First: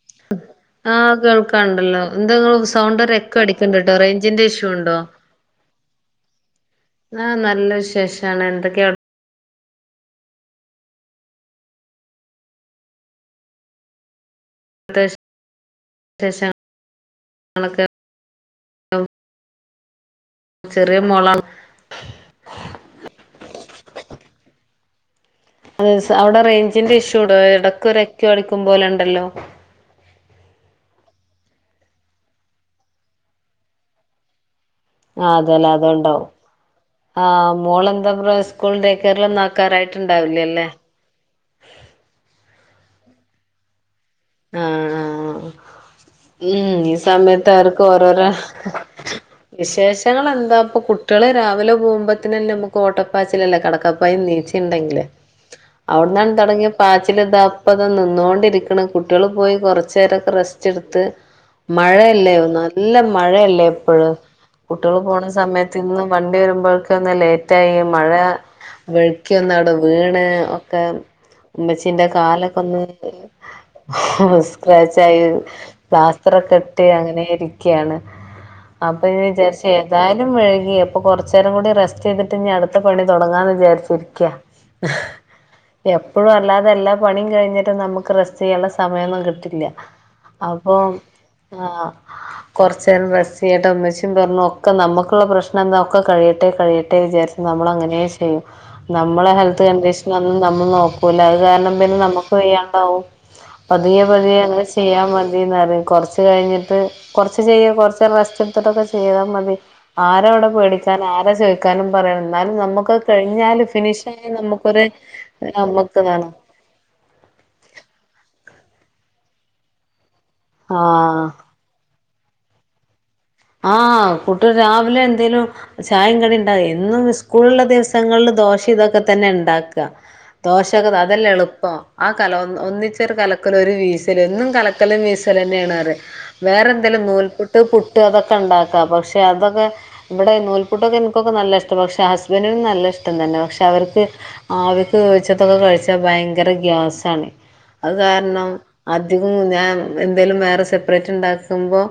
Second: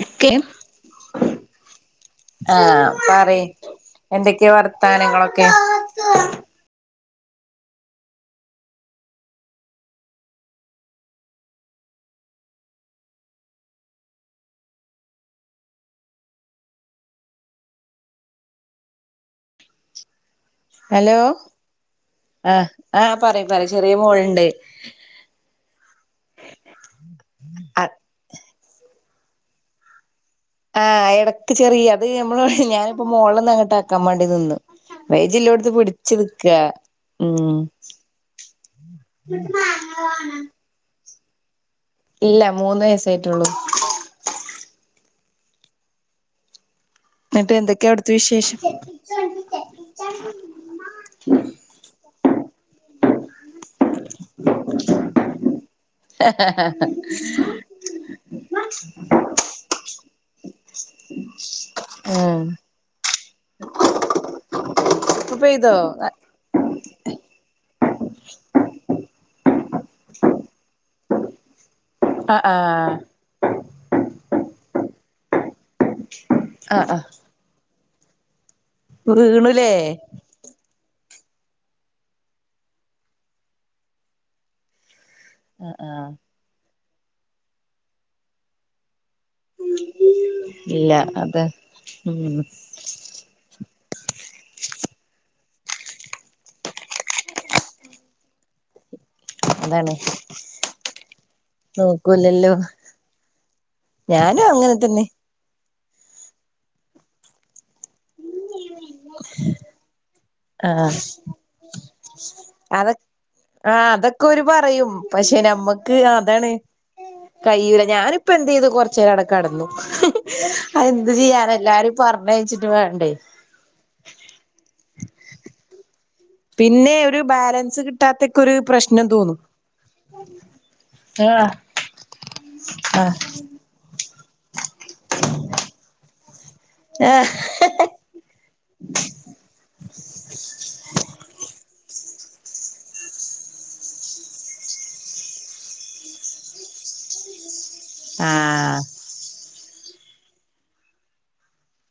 ക്കെ ആഹ് കേൾക്കാണ്ടല്ലോ എന്താ ആ ഇങ്ങള് സൗണ്ട് ഒരു എക്കോ പറയ് അടിക്ക്ണ്ട്ട്ടോ റേഞ്ചിന്റെ എന്തൊക്കെ ഇഷ്യൂ ഉണ്ടോ വർത്തനങ്ങളൊക്കെ സ..... ആ നല്ല വിശേഷാണ് എന്തൊക്കെട് ത്തെ വിശേഷങ്ങളൊക്കെ [unintelligible] ചെറിയ ഹലോ മോളാണ് ആ ആ പറി പറി ചെറിയ മോള്ണ്ട് [unintelligible] അവിടെ റേയ്ഞ്ചിന്റെ ഇഷ്യൂട് ആഹ് എടക്കൊര് എക്കോ അടിക്കും പോലെണ്ടല്ലോ ആഹ് എടക്ക് ചെറിയ അത് നമ്മള് ഞാനിപ്പോ മോളോന്ന് അങ്ങട്ടാക്കാ മാണ്ടി നിന്ന് ആഹ് അതെല്ലേ റേഞ്ചില്ലോട്ത്ത് പിടിച്ച് അതുണ്ടാവും നിക്കാ ആഹ് ഉം മോളെന്താപ്പ്റ സ്കൂള് ടേക്ക് കെയറിലൊന്നും ആക്കാറായിട്ടുണ്ടാവിലല്ലേ ഇല്ല മൂന്ന് വയസായിറ്റൊള്ളു ആ ആ ഉം ഇ എന്നിട്ട് സമയത്തവർക്ക് എന്തൊക്കെയാ അവിടുത്തെ ഓരോര വിശേഷം വിശേഷങ്ങൾ എന്താപ്പ കുട്ട്യാള് രാവിലെ പോവുമ്പത്തന്നെ നമുക്ക് ഓട്ടപ്പാച്ചിലല്ലേ കടക്കപ്പായിന്ന് നീ ണ്ടെങ്കില് അവിട്ന്നാണ്ട് തോടങ്ങിയ പാച്ചിൽ ദാ ഇപ്പതാ നിന്നോണ്ടിരിക്ക്ണ്‌ കുട്ട്യാള് പോയി കൊറച്ചേരൊക്കെ റസ്റ്റ്ട്ത്ത് മഴയല്ല ഉം നല്ല മ മഴയല്ലേ ഇപ്പഴ് കുട്ട്യാള് പോണ ഇപ്പൊ പെയ്തോ സമയത്ത്ന്നും വണ്ടി വരുമ്പോഴക്കേന്താ ലെറ്റായേ മഴ വെഴ്ക്കി ഒന്നാടെ വീണ് ഒക്കെ ഇമ്മച്ചീന്റെ ആഹ് കാലൊക്കൊന്ന് ആഹ് സ്ക്രാച്ചായി പ്ലാസ്റ്റർ ഒക്കെ ഇട്ട് ആഹ് ആഹ് അങ്ങനെ ഇരിക്ക്യാണ് അപ്പൊ ഞാ വിചാരിച്ച് വീണുലേ ഏതായാലും വൈകി അപ്പൊ കൊറച്ചേരം കൂടി റെസ്റ്റ്ട്ത്ത് ഇഞ്ഞ് അട്ത്ത പണി തുടങ്ങാന്ന് വിചാരിച്ചിരിക്ക്യാ ആഹ് ആഹ് എപ്പഴും അല്ലാതെ എല്ലാ പണീം കഴിഞ്ഞിട്ട് നമുക്ക് റെസ്റ്റ്യ്യാനുള്ള സമയൊന്നും കിട്ടില്ല അപ്പൊ ഇല്ല അത് ആ ഉം കൊറച്ചേരം റസ്റ്റയേട്ടെ ഉമ്മച്ചിം പറഞ്ഞ് ഒക്കെ നമ്മ ക്ക്ള്ള പ്രശ്നന്താ ഒക്കെ കഴിയട്ടെ കഴിയട്ടെ വിചാരിച്ച് നമ്മൾ അങ്ങനേ ചെയ്യും നമ്മളെ ഹെൽത്ത് അതാണ് കണ്ടീഷനൊന്നും നമ്മള് നോക്കൂല്ല അത് കാരണം പിന്നെ നമ്മുക്ക് നോക്കൂലല്ലോ വെയ്യാണ്ടാവും പതിയെ പതിയെ ഞാനും അങ്ങനെ ചെയ്യാ തന്നെ മതിന്നറിം കൊറച്ച് കഴിഞ്ഞിട്ട് കൊറച്ച് ചെയ്യ് കൊറ ച്ചേരം റസ്റ്റ്‌ട്ത്ത്ട്ടൊക്കെ ചെയ്താ മതി ആരവിടെ ആഹ് പേടിക്കാൻ ആരാ ചോയിക്കാനും പറയാനും എന്നാലും അതൊ നമുക്കത് കഴിഞ്ഞാല് ആഹ് അതൊക്കെ ഫിനിഷായാ ഓര് നമുക്കൊരു പറയും പക്ഷെ നമ്മക്ക് നമ്മുക്ക്താണ് അതാണ് കയ്യൂല ഞാ നിപ്പോ എന്ത്യ്തു കൊറച്ചേരം അവ്ടെ കടന്നു അത് എന്ത് ആഹ് ചെയ്യാനാ എല്ലാരും പറ് ഞ്ഞയ്ച്ച്ട്ട് വേണ്ടേ ആഹ് കുട്ട്യാള് രാവിലെ എന്തേലും ചായേം കടിണ്ടാവ പിന്നെ എന്നും ഒരു സ്കൂൾള്ള ബാലൻസ് ദിവസങ്ങള്ൽ കിട്ടാത്തൊക്കെ ഒരു ദോശ ഇതൊക്കെ പ്രശ്നം തന്നെ തോന്നും ഇണ്ടാക്ക ദോശൊ അതല്ലേ ആഹ് എളുപ്പം ആ കല ഒന്നിച്ചോരു ആഹ് കലക്കലും ഒരു വീസ് എന്നും കലക്കലും വീസലുന്നെയാണെറ വേറെന്തെലും നൂൽപുട്ട് പു ട്ട്ണ്ടാക്ക പക്ഷേ അതൊക്കെ ഇവിടെ നൂൽപുട്ടൊക്കെ ഇന്ക്കൊക്കെ നല്ലിഷ്ട്ടാ പക്ഷെ ഹസ്ബൻഡും നല്ല ഇഷ്ടം തന്നെ ഇവനും നല്ലിഷ്ടം തന്നെ പക്ഷെ അവര്ക്ക് ആവിക്ക് വേവിച്ചതൊക്കെ കഴിച്ചാ ഭയങ്കര ഗ്യാസാണ്. അത് കാരണം ആഹ് അധികും ഞാൻ എന്തേലും വേറെ സെപ്പറേറ്റ്ണ്ടാക്കുമ്പോ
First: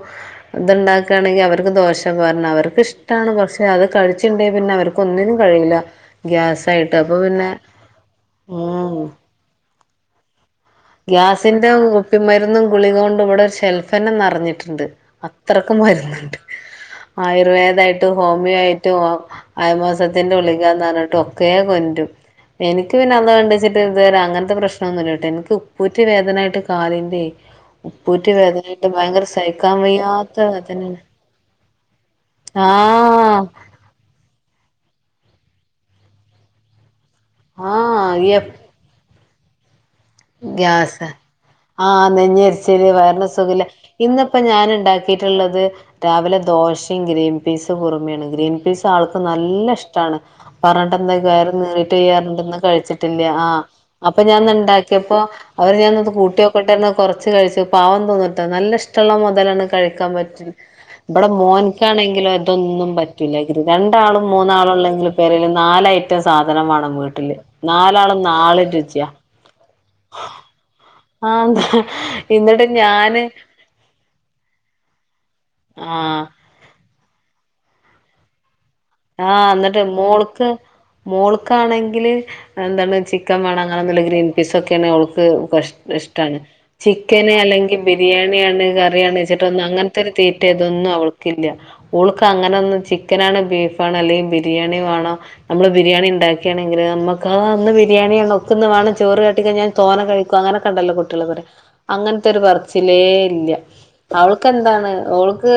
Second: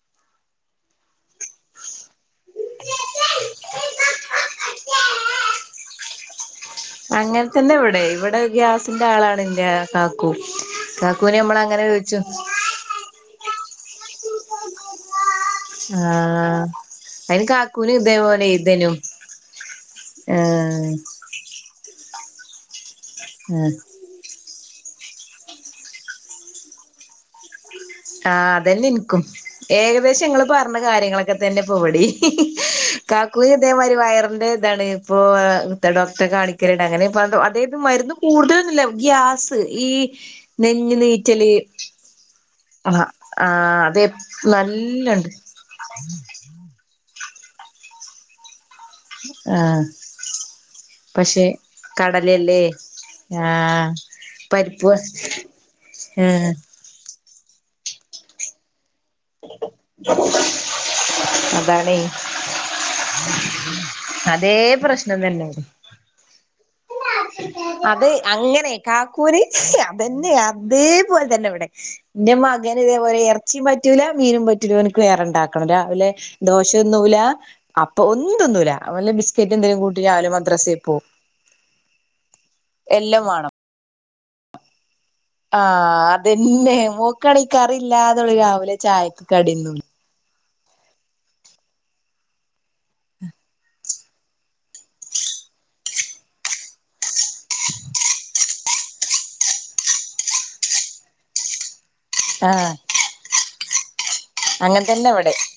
ഇത്ണ്ടാക്കാണെങ്കിൽ അവർക്ക് ദോശ പറഞ്ഞ് അവർക്കിഷ്ട്ടാണ് പക്ഷേ അത് കഴിച്ച്ണ്ടെ പിന്നെ അവർക്ക് ഒന്നിനും കഴിയില്ല ഗ്യാസ് അങ്ങനത്തന്നെ ഇവിടേം ഇവിടെ ഗ്യാസിന്റെ ഉം ആളാണ് ഇന്റെ കാക്കു കാക്കൂനെ നമ്മള് ഗ്യാസിന്റെ അങ്ങനെ കുപ്പി ചോദിച്ചു മരുന്നും ഗുളിക കൊണ്ടും ഇവിടെ ഷെൽഫ് തന്നെ നെറഞ്ഞിട്ട്ണ്ട്. ത്രക്ക് വരുന്നുണ്ട്. ആഹ് അയിന് കാക്കൂന് ആയുർവേദായിട്ടും ഇതേപോലെ ഹോമിയോ ഇതേനു ആയിട്ടും അയ മാസത്തിറെ ഗുളികാന്ന് ആഹ് പറഞ്ഞിട്ടും ഒക്കെ കൊചും എനക്ക് പിന്നെ അല്ലാഹ് വണ്ട ആഹ് വെച്ചിട്ട് ഇതുവരെ അങ്ങനത്തെ പ്രശ്‌നൊന്നൂല്യ ട്ടോ എനിക്ക് ഉപ്പൂറ്റി വേദനായിട്ട് കാലിന്റെ ഉപ്പൂറ്റി ആ അതന്ന വേദനായിട്ട് ഇൻക്കും. ഭയങ്കര സഹിക്കാൻ ഏകദേശം വയ്യാത്ത ങ്ങൾ പറഞ്ഞ വേദനയാണ് കാര്യങ്ങളൊക്കെ തന്നെ ഇവടിം ആഹ് കാക്കുന് ഇതേമാരി വയറിന്റെ ഇതാണ്. ഇപ്പോ ഡോക്ടറെ കാണിക്കലിണ്ട്. അങ്ങനെ അതായത് മരുന്ന് ആഹ് കൂടുതലൊന്നുല്ല. ഗ്യാസ് സ് ഈ നെഞ്ഞ് ഗ്യാസ് നീറ്റല് ആഹ് നെഞ്ഞെരി ശരി ആഹ് വയറിൻ സുഖില്ല. ആഹ് അതെ ഇന്നിപ്പ ഞാൻ നല്ലണ്ട് ഇണ്ടാക്കീട്ട്ള്ളത് രാവിലെ ദോശ ഗ്രീൻ പീസ് കുറുമേണ് ഗ്രീൻ പീസ് ആൾക്ക് ആഹ് നല്ലഷ്ട്ടാണ്. പറഞ്ഞിട്ട് എന്താ പക്ഷെ കാര്യം നീറിറ്റ് വയ്യാന്ന് പറഞ്ഞു കടലല്ലേ കഴിച്ചിട്ടില്ല ആ ആഹ് അപ്പൊ ഞാന്നേണ്ടാക്കി പരിപ്പ് ക്കിയപ്പോ അവര് ഞാൻത് ആഹ് കൂട്ടിനോക്കട്ടന്ന് കുറച്ച് കഴിച്ച് പാവം തോന്നൂട്ട നല്ലിഷ്ട്ടാ ട്ടുള്ള മുതലാണ് കഴിക്കാൻ പറ്റ ഇവിടെ അതാണേ മോൻക്കാണെങ്കില ഇതൊന്നും പറ്റൂല്ല രണ്ടാളും അതേ മൂന്നാളുംല്ലെങ്കിൽ പ്രശ്നം പേരേൽ തന്നെ നാൽ ഏറ്റവും സാധനം വേണം വീട്ടില്. നാലാളും നാൽ രുചിയാ അതന്നെയാ അതേ അതേപോലെ തന്നെ ഇവിടെ. ആഹ് ന്റെ എന്നിട്ട് മകന് ഇതേപോലെ ഞാന് ഇറച്ചിയും പറ്റൂല മീനും പറ്റൂല ഓനിക്ക് വേറണ്ട ക്കണം. രാവിലെ ആഹ് ദോശൊന്നുല അപ്പൊ ഒന്നും തിന്നുലാ.. ആഹ ന്നിട് മോൾക്ക് പോവും മോൾക്കാണെങ്കിൽ എന്താണ് ചിക്കൻ വേണം അങ്ങനേല് ഗ്രീൻ പീസ് ഒക്കെയ ആഹ് ഇഷ്ട്ടാണ് അതന്നെ ചിക്കന് മോക്കാണെ കറി അല്ലെങ്കിൽ ഇല്ലാതെ ഓള് ബിരിയാണിയ ആണ് രാവിലെ കറിയാണ് ചായക്ക് ചിട്ട കടി ഒന്ന് തിന്നൂല അങ്ങനത്തെ ഒരു തീ തൊന്നും അവൾക്കില്ല. ഓൾക്ക് അങ്ങനെന്നും ചിക്കനാണ് ബീഫ് അല്ലെങ്കിൽ ബിരിയാണി വേണോ നമ്മള് ബിരിയാണി ഇണ്ടാക്കാണെങ്കിൽ നമുക്ക അന്ന് ബിരിയാണി ആണ് ചോറ് കാട്ടിക്ക ഞാൻ തോന കഴിക്കും. അങ്ങനെക്കെണ്ടല്ലോ കുട്ടികൾ അങ്ങനത്തെ ഒരു ആഹ് പറച്ചിലേ ഇല്ല അങ്ങനെ അവൾക്ക്ന്താണ് തന്നെ ഇവിടെ ഓൾക്ക്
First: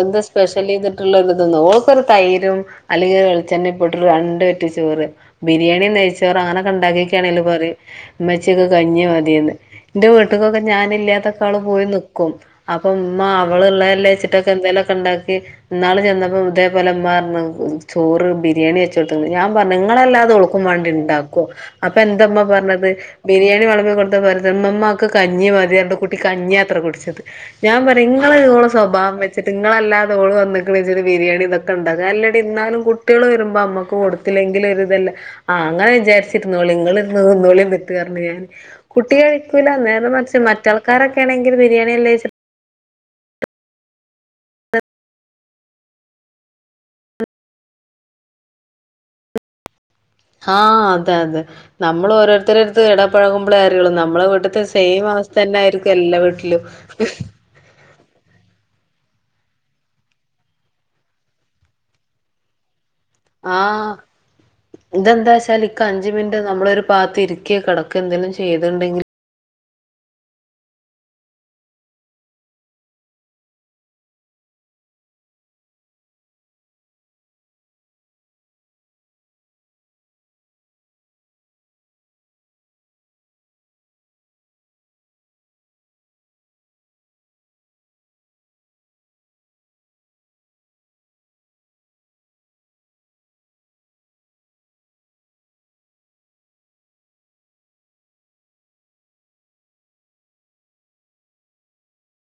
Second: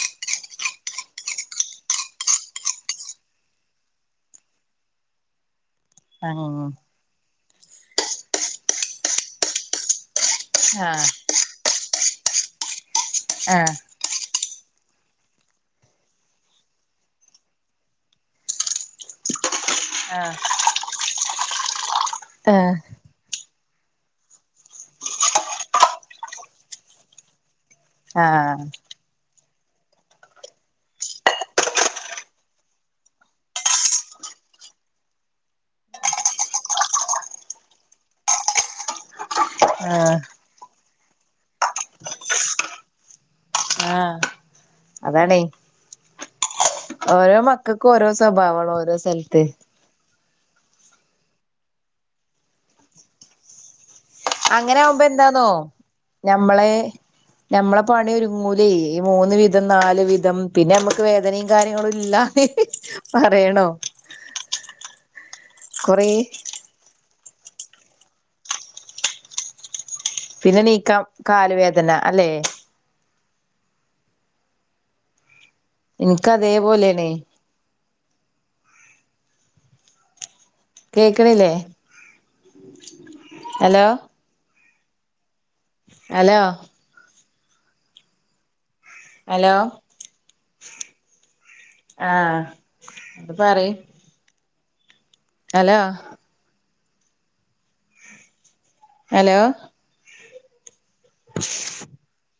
എന്ത് സ്പെഷ്യൽ ചെയ്തിട്ടുള്ള ഇതൊ ഓൾക്കൊരു തൈരും അല്ലെങ്കിൽ വെളിച്ചെണ്ണ ഇപ്പട്ട് രണ്ട് പറ്റി ചോറ് ബിരിയാണി നയിച്ചോറ് ആഹ് അങ്ങനക്കെ ഉണ്ടാക്കിക്കാണെലോ പറയും. മ്മച്ചി ന്ക്ക് കഞ്ഞി മതിന്ന്. എന്റെ വീട്ടക്കൊക്കെ ആഹ് ഞാനില്ലാത്തക്കൊക്കെ അവള് പോയി നി ക്കും. അപ്പ ഉമ്മ അവൾ ള്ളല്ലേ ച്ചിട്ടൊക്കെ എന്തെലൊക്കെ ഉണ്ടാക്കി ന്നാൾ ചെന്നപ്പോ ഇതേപോലെ മ്മ പാർഞ്. ചോറ് ബിരിയാണി വെച്ച് കൊടുത്തേക്കണ് ആഹ് ങ്ങളല്ലാതെ ആഹ് ഓൾക്കും വേണ്ടി ണ്ടാക്കോ, അപ്പൊ എന്തമ്മ ആഹ് പറഞ്ഞത് ബിരിയാണി കൊടുത്തപ്പോൾ മ്മമ്മ ഇക്ക് കഞ്ഞി മതിപറഞ്ഞു കുട്ടി കഞ്ഞിയാത്ര കുടിച്ചത് ഞാൻ പറയാ ഇങ്ങങ്ങള് ആഹ് ഇള് സ്വഭാവം ഞാൻ പറയാ ഇങ്ങൾ ഇങ്ങള്ടെ സ്വഭാവം വെച്ചട്ട് നിങ്ങളല്ലാതോള് വന്നിക്കിണ് ജാരിച്ചു ബിരിയാണി ഇതൊക്കെ ഉണ്ടാക്കുക അല്ല ന്നാലും കുട്ടികൾ വരുമ്പോ അമ്മക്ക് കൊടുത്തില്ലെങ്കിൽ ഒരു ഇതല്ല അങ്ങനെ വിചാരിച്ചിരുന്നോളീ ഇങ്ങൾ രിയാണി ന്നിട്ട് പറഞ്ഞു ഞാൻ നേരെ ആഹ് മർച്ച് മറ്റ ആൾക്കാരൊക്കൊണെങ്കിൽ ബിരിയാണി അല്ലേ അതാടെയ് ഓരോ മക്കക്ക് ഓരോ സ്വഭാവാണ് ഓരോ സലത്ത് ആഹ് അതാതെ നമ്മൾ ഓരോരുത്തരുടെ അട്ത്ത് ഇടപഴകുമ്പോഴേ അറിയൂള്ളു അങ്ങനെ ആകുമ്പ എന്താന്നോ ഞമ്മളെ വീട്ടിലും ഞമ്മളെ പണി ഒരുങ്ങൂല ഈ മൂന്ന് വിധം നാല് വിധം പിന്നെ നമ്മക്ക് വേദനയും കാര്യങ്ങളുല്ല്യ ആ ഇതെന്താന്നാച്ചാൽ ഇക്ക കൊറേ അഞ്ച മിനിറ്റ് നമ്മളൊരു പാത്തിരിക്ക ക്യ കിടക്ക് എന്തെലും ചെയ്തുണ്ടെങ്കിൽ പിന്നെ നീക്കാം കാല് വേദന അല്ലേ ഇൻക്ക് അതേ പോലെയണേ കേക്ണില്ലേ ഹലോ ഹലോ ഹലോ? ആഹ് അത് പറി അലോ? ഹലോ? [unintelligible]